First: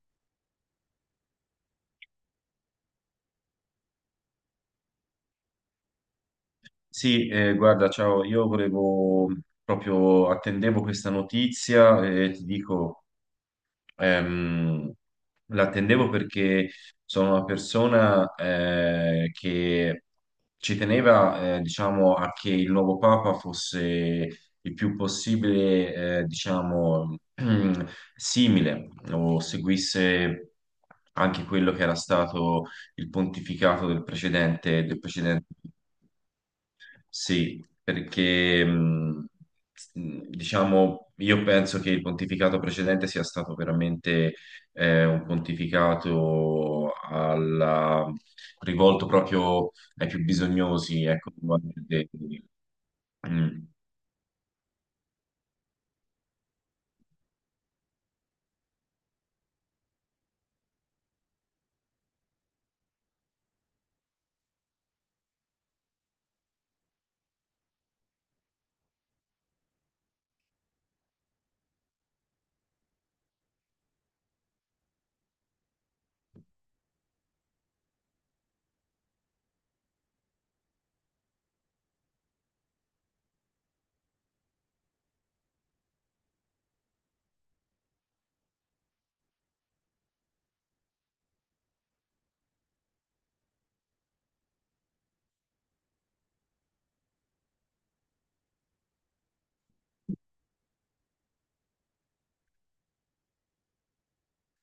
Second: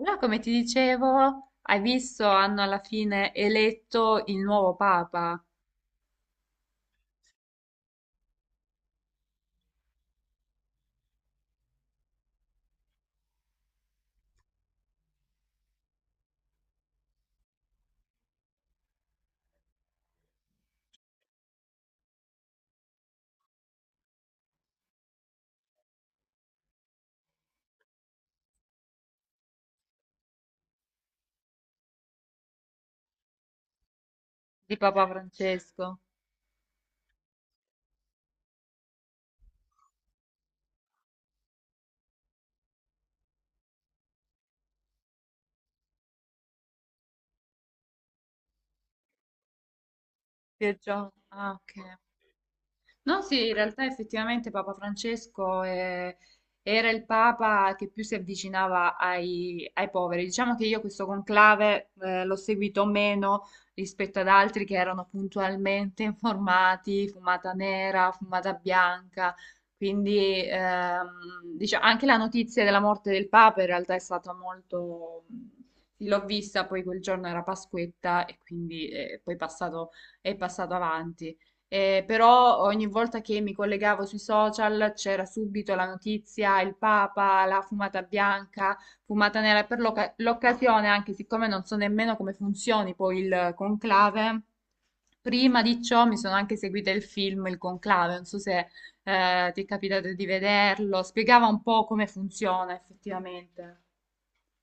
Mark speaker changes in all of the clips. Speaker 1: Allora, come ti dicevo, hai visto, hanno alla fine eletto il nuovo Papa
Speaker 2: Sì, guarda, ciao, io volevo proprio attendevo questa notizia e ti dico, ehm, l'attendevo perché sono una persona che ci teneva, diciamo, a che il nuovo Papa fosse il più possibile, diciamo, simile o seguisse anche quello che era stato il pontificato del
Speaker 1: di
Speaker 2: precedente, del
Speaker 1: Papa
Speaker 2: precedente.
Speaker 1: Francesco.
Speaker 2: Sì, perché diciamo, io penso che il pontificato precedente sia stato veramente un pontificato rivolto proprio ai più
Speaker 1: Pier
Speaker 2: bisognosi,
Speaker 1: Gio-
Speaker 2: ecco,
Speaker 1: Ah, ok.
Speaker 2: dei-
Speaker 1: No, sì, in
Speaker 2: mm.
Speaker 1: realtà effettivamente Papa Francesco era il Papa che più si avvicinava ai poveri. Diciamo che io questo conclave l'ho seguito meno rispetto ad altri che erano puntualmente informati, fumata nera, fumata bianca. Quindi diciamo, anche la notizia della morte del Papa in realtà è stata molto... sì, l'ho vista, poi quel giorno era Pasquetta e quindi poi è passato avanti. Però ogni volta che mi collegavo sui social c'era subito la notizia, il Papa, la fumata bianca, fumata nera. Per l'occasione, anche siccome non so nemmeno come funzioni poi il conclave, prima di ciò mi sono anche seguita il film Il Conclave. Non so se ti è capitato di vederlo, spiegava un po' come funziona effettivamente.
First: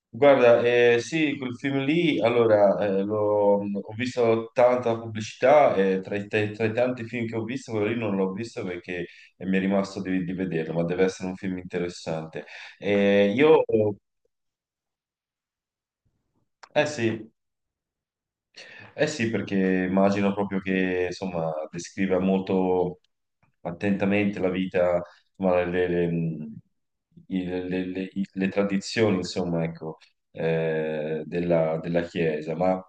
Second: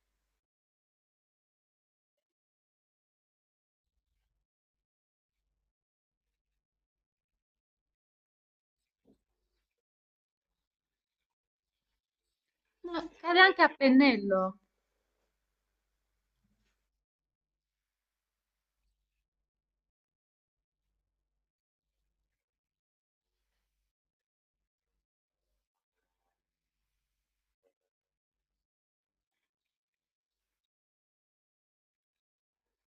Speaker 2: Guarda, sì, quel film lì, allora, ho visto tanta pubblicità e tra i tanti film che ho visto, quello lì non l'ho visto perché mi è rimasto di vederlo, ma deve essere un film interessante.
Speaker 1: No,
Speaker 2: Eh,
Speaker 1: ed è anche
Speaker 2: io,
Speaker 1: a pennello
Speaker 2: eh sì, eh sì, perché immagino proprio che, insomma, descriva molto attentamente la vita, insomma, le tradizioni, insomma, ecco, della Chiesa, ma.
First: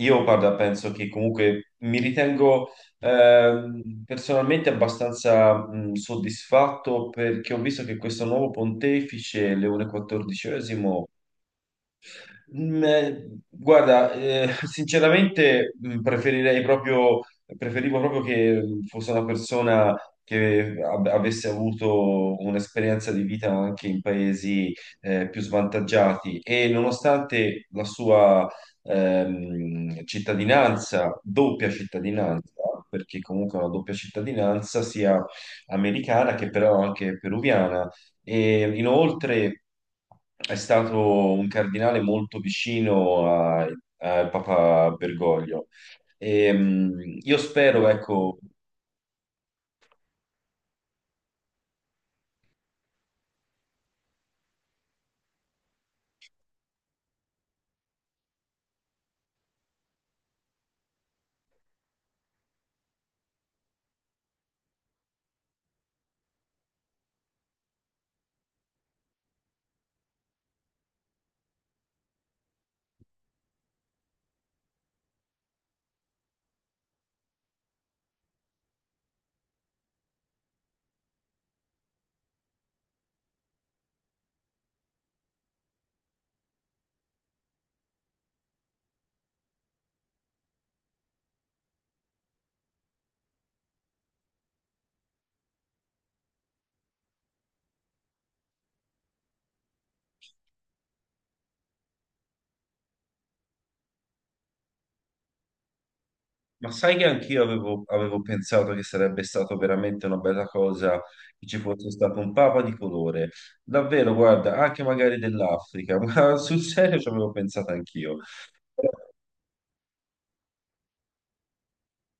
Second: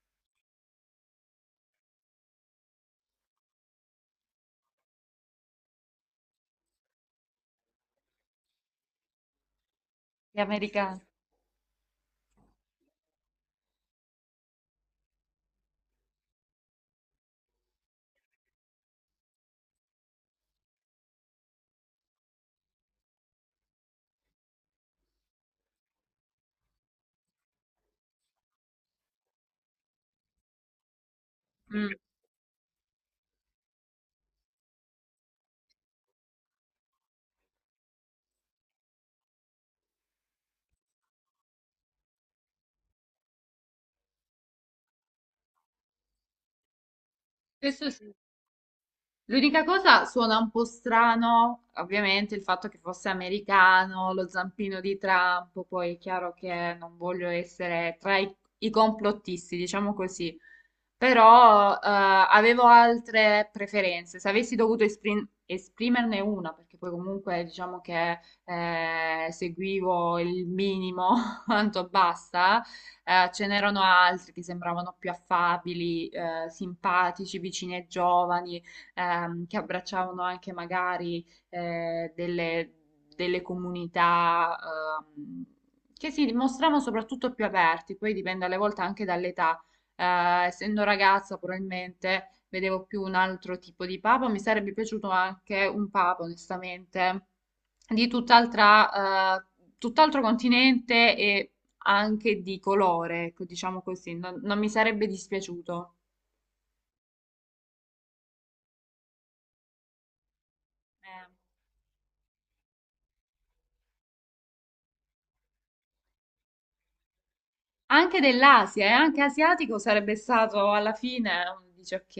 Speaker 2: Io, guarda, penso che comunque mi ritengo personalmente abbastanza soddisfatto perché ho visto che questo nuovo pontefice, Leone
Speaker 1: gli americani.
Speaker 2: XIV. Mm. Guarda, sinceramente preferivo proprio che fosse una persona che avesse avuto un'esperienza di vita anche in paesi più svantaggiati e nonostante la sua cittadinanza, doppia
Speaker 1: Mm.
Speaker 2: cittadinanza, perché comunque è una doppia cittadinanza sia americana che però anche peruviana e inoltre è stato un cardinale molto vicino a Papa Bergoglio. E, io spero,
Speaker 1: Questo sì.
Speaker 2: ecco,
Speaker 1: L'unica cosa suona un po' strano, ovviamente, il fatto che fosse americano, lo zampino di Trump, poi è chiaro che non voglio essere i complottisti, diciamo così, però avevo altre preferenze. Se avessi dovuto esprimerne una, perché poi comunque diciamo che seguivo il minimo quanto basta, ce n'erano altri che sembravano più affabili, simpatici, vicini ai giovani che abbracciavano anche magari delle, delle comunità ehm, che si dimostravano soprattutto più aperti, poi dipende alle volte anche dall'età. Essendo ragazza, probabilmente vedevo più un altro tipo di papa. Mi sarebbe piaciuto anche un papa, onestamente, di tutt'altro continente e anche di colore, ecco, diciamo così. Non mi sarebbe dispiaciuto.
Speaker 2: ma sai che anch'io avevo pensato che sarebbe stato veramente una bella cosa
Speaker 1: Eh.
Speaker 2: che ci fosse stato un papa di colore. Davvero, guarda, anche magari dell'Africa, ma sul serio ci avevo pensato
Speaker 1: Anche
Speaker 2: anch'io.
Speaker 1: dell'Asia, e anche asiatico sarebbe stato alla fine, dice ok.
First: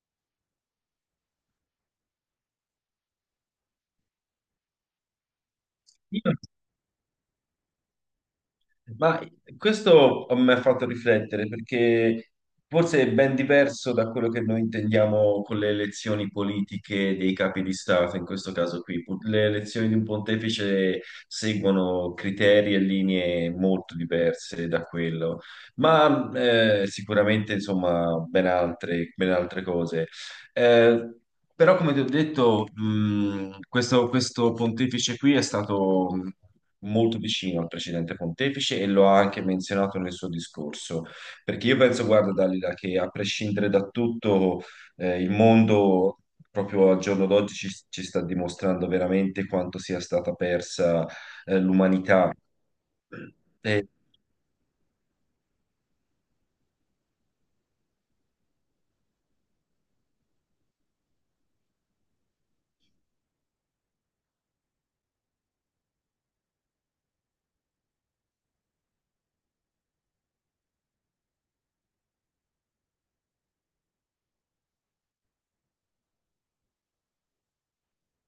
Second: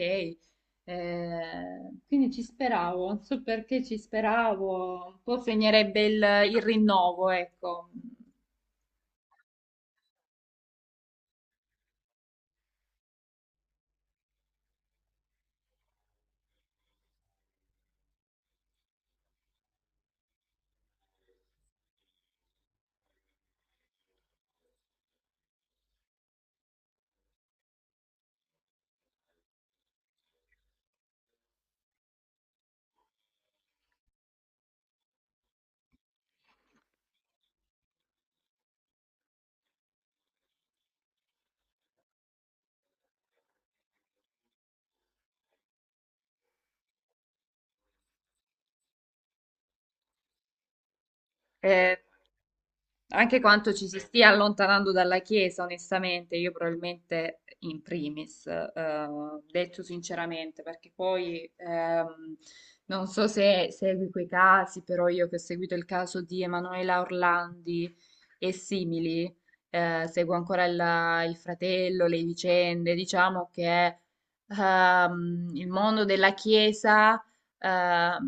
Speaker 1: Quindi ci speravo, non so perché ci speravo, un po' segnerebbe
Speaker 2: Io
Speaker 1: il rinnovo, ecco.
Speaker 2: Ma questo mi ha fatto riflettere perché forse è ben diverso da quello che noi intendiamo con le elezioni politiche dei capi di Stato, in questo caso qui. Le elezioni di un pontefice seguono criteri e linee molto diverse da quello, ma sicuramente insomma ben altre cose. Eh, però, come ti ho detto, questo pontefice qui è stato molto vicino al precedente pontefice e lo ha anche menzionato nel suo discorso. Perché io penso, guarda, Dalila, che a prescindere da tutto, il mondo proprio al giorno d'oggi ci sta dimostrando veramente quanto sia stata persa,
Speaker 1: Eh,
Speaker 2: l'umanità.
Speaker 1: anche quanto ci
Speaker 2: E-
Speaker 1: si stia allontanando dalla Chiesa, onestamente, io probabilmente in primis, detto sinceramente, perché poi non so se segui quei casi, però io che ho seguito il caso di Emanuela Orlandi e simili, seguo ancora il fratello, le vicende, diciamo che il mondo della Chiesa ehm,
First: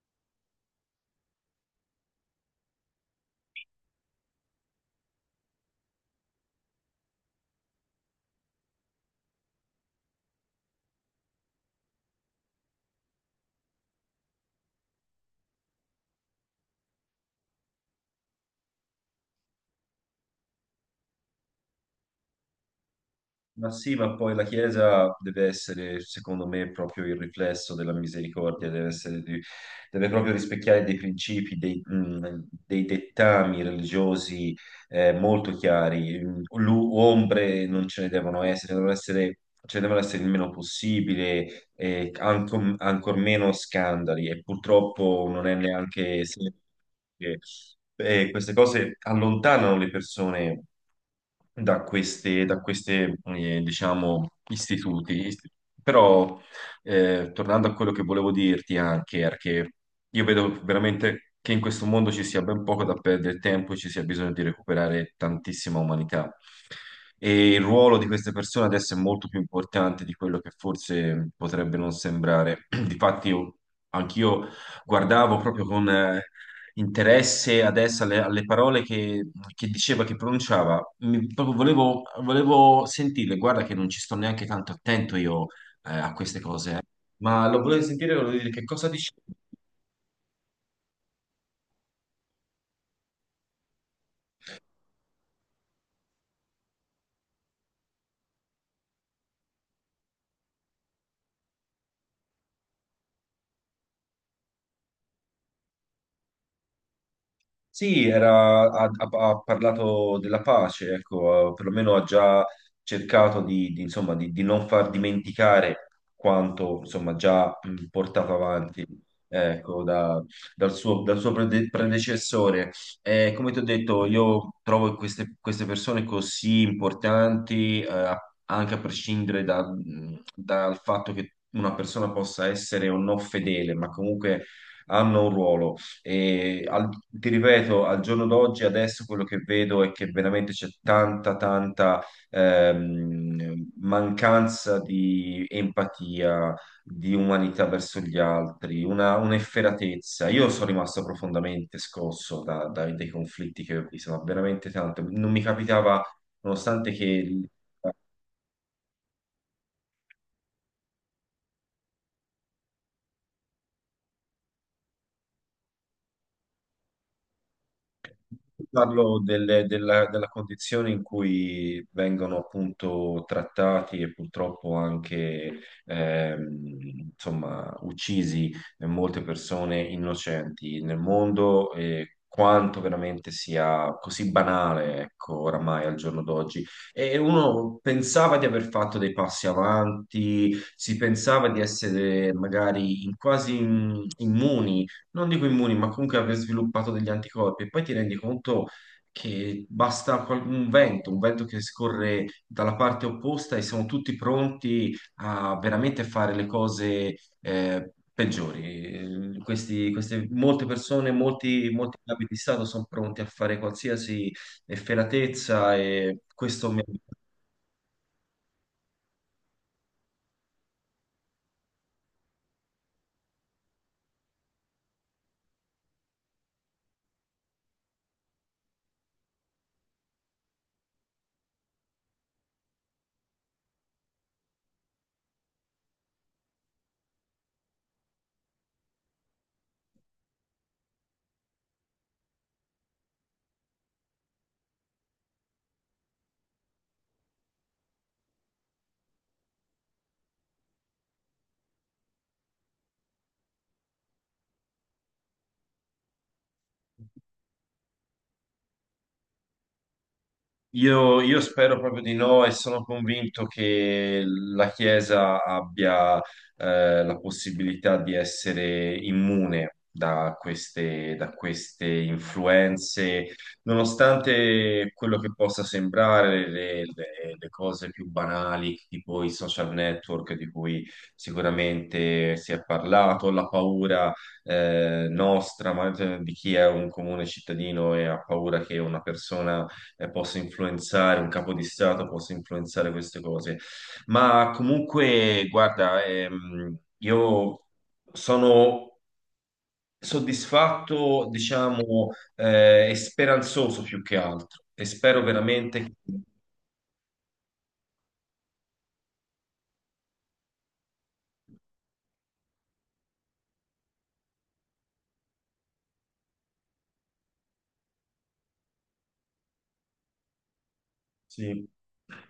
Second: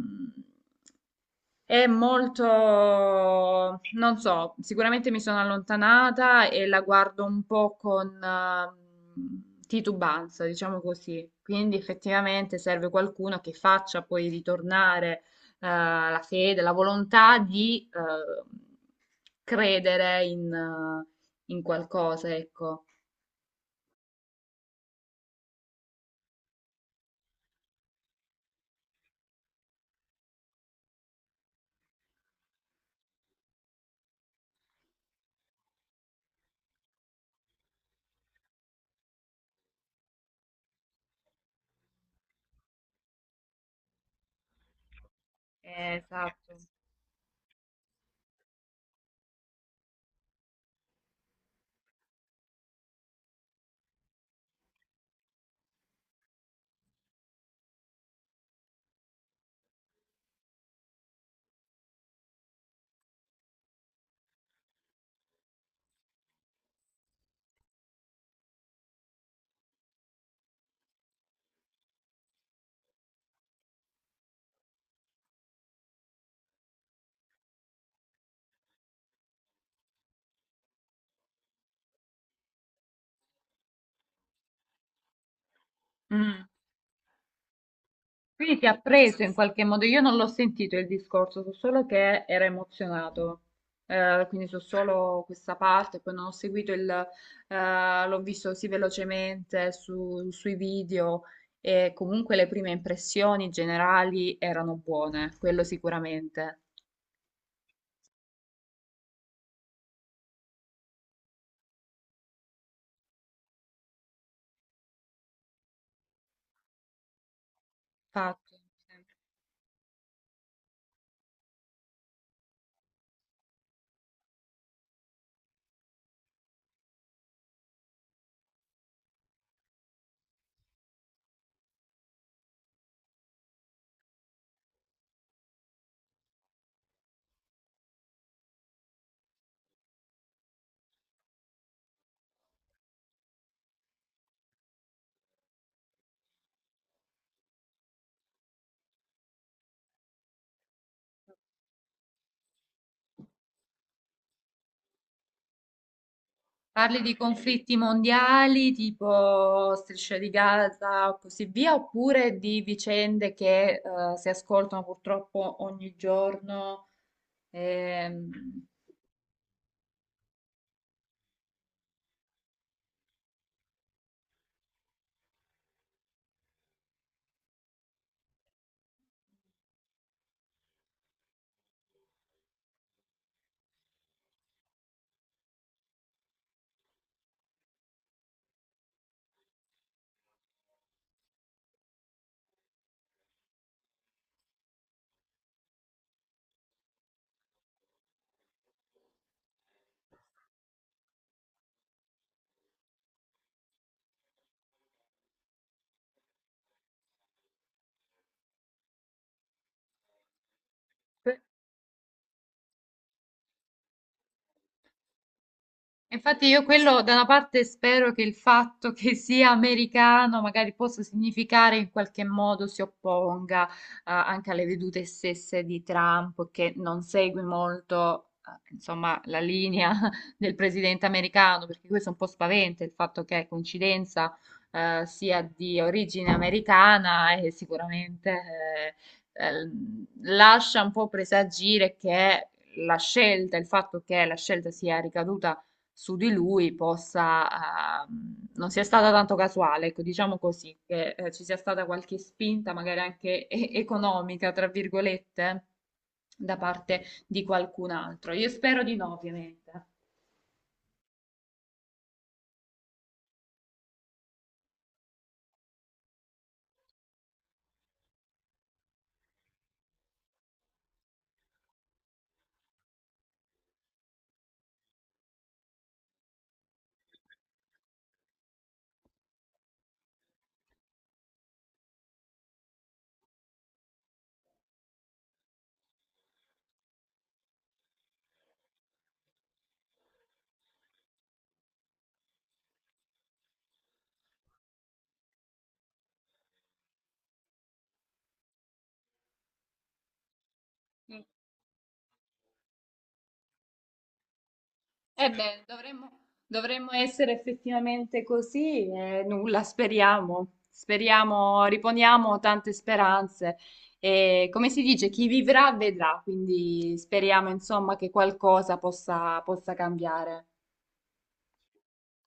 Speaker 1: è molto, non so, sicuramente mi sono allontanata e la guardo un po' con titubanza, diciamo così. Quindi effettivamente serve qualcuno che faccia poi ritornare la fede, la volontà di credere in qualcosa, ecco.
Speaker 2: Ma sì, ma poi la Chiesa deve essere, secondo me, proprio il riflesso della misericordia, deve proprio rispecchiare dei principi, dei dettami religiosi molto chiari. Ombre non ce ne devono essere, ce ne devono essere il meno possibile, e ancor meno scandali e purtroppo non è neanche
Speaker 1: Esatto.
Speaker 2: semplice. Queste cose allontanano le persone da queste diciamo, istituti. Però, tornando a quello che volevo dirti anche, era che io vedo veramente che in questo mondo ci sia ben poco da perdere tempo e ci sia bisogno di recuperare tantissima umanità. E il ruolo di queste persone adesso è molto più importante di quello che forse potrebbe non sembrare. Difatti, io, anch'io guardavo proprio con interesse adesso alle parole che diceva, che pronunciava. Proprio volevo sentirle. Guarda che non ci sto neanche tanto attento io a queste
Speaker 1: Mm.
Speaker 2: cose. Ma lo volevo sentire, volevo dire
Speaker 1: Quindi
Speaker 2: che
Speaker 1: ti ha
Speaker 2: cosa dici?
Speaker 1: preso in qualche modo, io non l'ho sentito il discorso, so solo che era emozionato, eh, quindi so solo questa parte, poi non ho seguito l'ho visto così velocemente sui video e comunque le prime impressioni generali erano buone, quello sicuramente.
Speaker 2: Sì, ha parlato della pace, ecco, perlomeno ha già cercato insomma, di non far dimenticare quanto insomma, già portato
Speaker 1: Infatti,
Speaker 2: avanti ecco, dal suo predecessore. Come ti ho detto, io trovo queste persone così importanti, anche a prescindere dal fatto che una persona possa essere o no fedele, ma comunque hanno un ruolo e ti ripeto, al giorno d'oggi, adesso quello che vedo è che veramente c'è tanta, tanta mancanza di empatia, di umanità verso gli altri, un'efferatezza. Io sono rimasto profondamente scosso dai conflitti che ho visto, ma veramente tanto. Non mi capitava, nonostante
Speaker 1: parli di
Speaker 2: che.
Speaker 1: conflitti mondiali tipo Striscia di Gaza o così via, oppure di vicende che si ascoltano purtroppo ogni giorno? Ehm,
Speaker 2: Parlo della condizione in cui vengono appunto trattati e purtroppo anche ehm, insomma, uccisi molte persone innocenti nel mondo e quanto veramente sia così banale, ecco, oramai al giorno d'oggi. E uno pensava di aver fatto dei passi avanti, si pensava di essere magari quasi immuni non dico immuni, ma comunque aver sviluppato degli anticorpi. E poi ti rendi conto che basta un vento che scorre dalla parte opposta e siamo tutti pronti a veramente fare le cose peggiori. Molte persone,
Speaker 1: que-
Speaker 2: molti capi di Stato sono pronti a fare qualsiasi efferatezza e
Speaker 1: Infatti io
Speaker 2: questo mi.
Speaker 1: quello da una parte spero che il fatto che sia americano magari possa significare in qualche modo si opponga anche alle vedute stesse di Trump che non segue molto insomma la linea del presidente americano perché questo è un po' spaventa il fatto che coincidenza sia di origine americana e sicuramente eh, eh, lascia un po' presagire che la scelta, il fatto che la scelta sia ricaduta su di lui possa, non sia stata tanto casuale, ecco, diciamo così, che ci sia stata qualche spinta, magari anche economica, tra virgolette, da parte di qualcun altro. Io spero di no, ovviamente.
Speaker 2: Io spero proprio di no e sono convinto che la Chiesa abbia la possibilità di essere immune da queste influenze, nonostante quello che possa sembrare le cose più banali, tipo i social network di cui sicuramente si è parlato, la paura nostra, ma cioè, di chi è un comune cittadino e ha paura che una persona possa influenzare, un capo di Stato possa influenzare queste cose. Ma comunque, guarda, io sono
Speaker 1: Mm.
Speaker 2: soddisfatto, diciamo, e speranzoso più che altro e spero
Speaker 1: Eh beh,
Speaker 2: veramente che.
Speaker 1: dovremmo, dovremmo essere effettivamente così e nulla, speriamo. Speriamo, riponiamo tante speranze e come si dice, chi vivrà vedrà, quindi speriamo insomma che qualcosa possa, possa cambiare.
Speaker 2: Sì.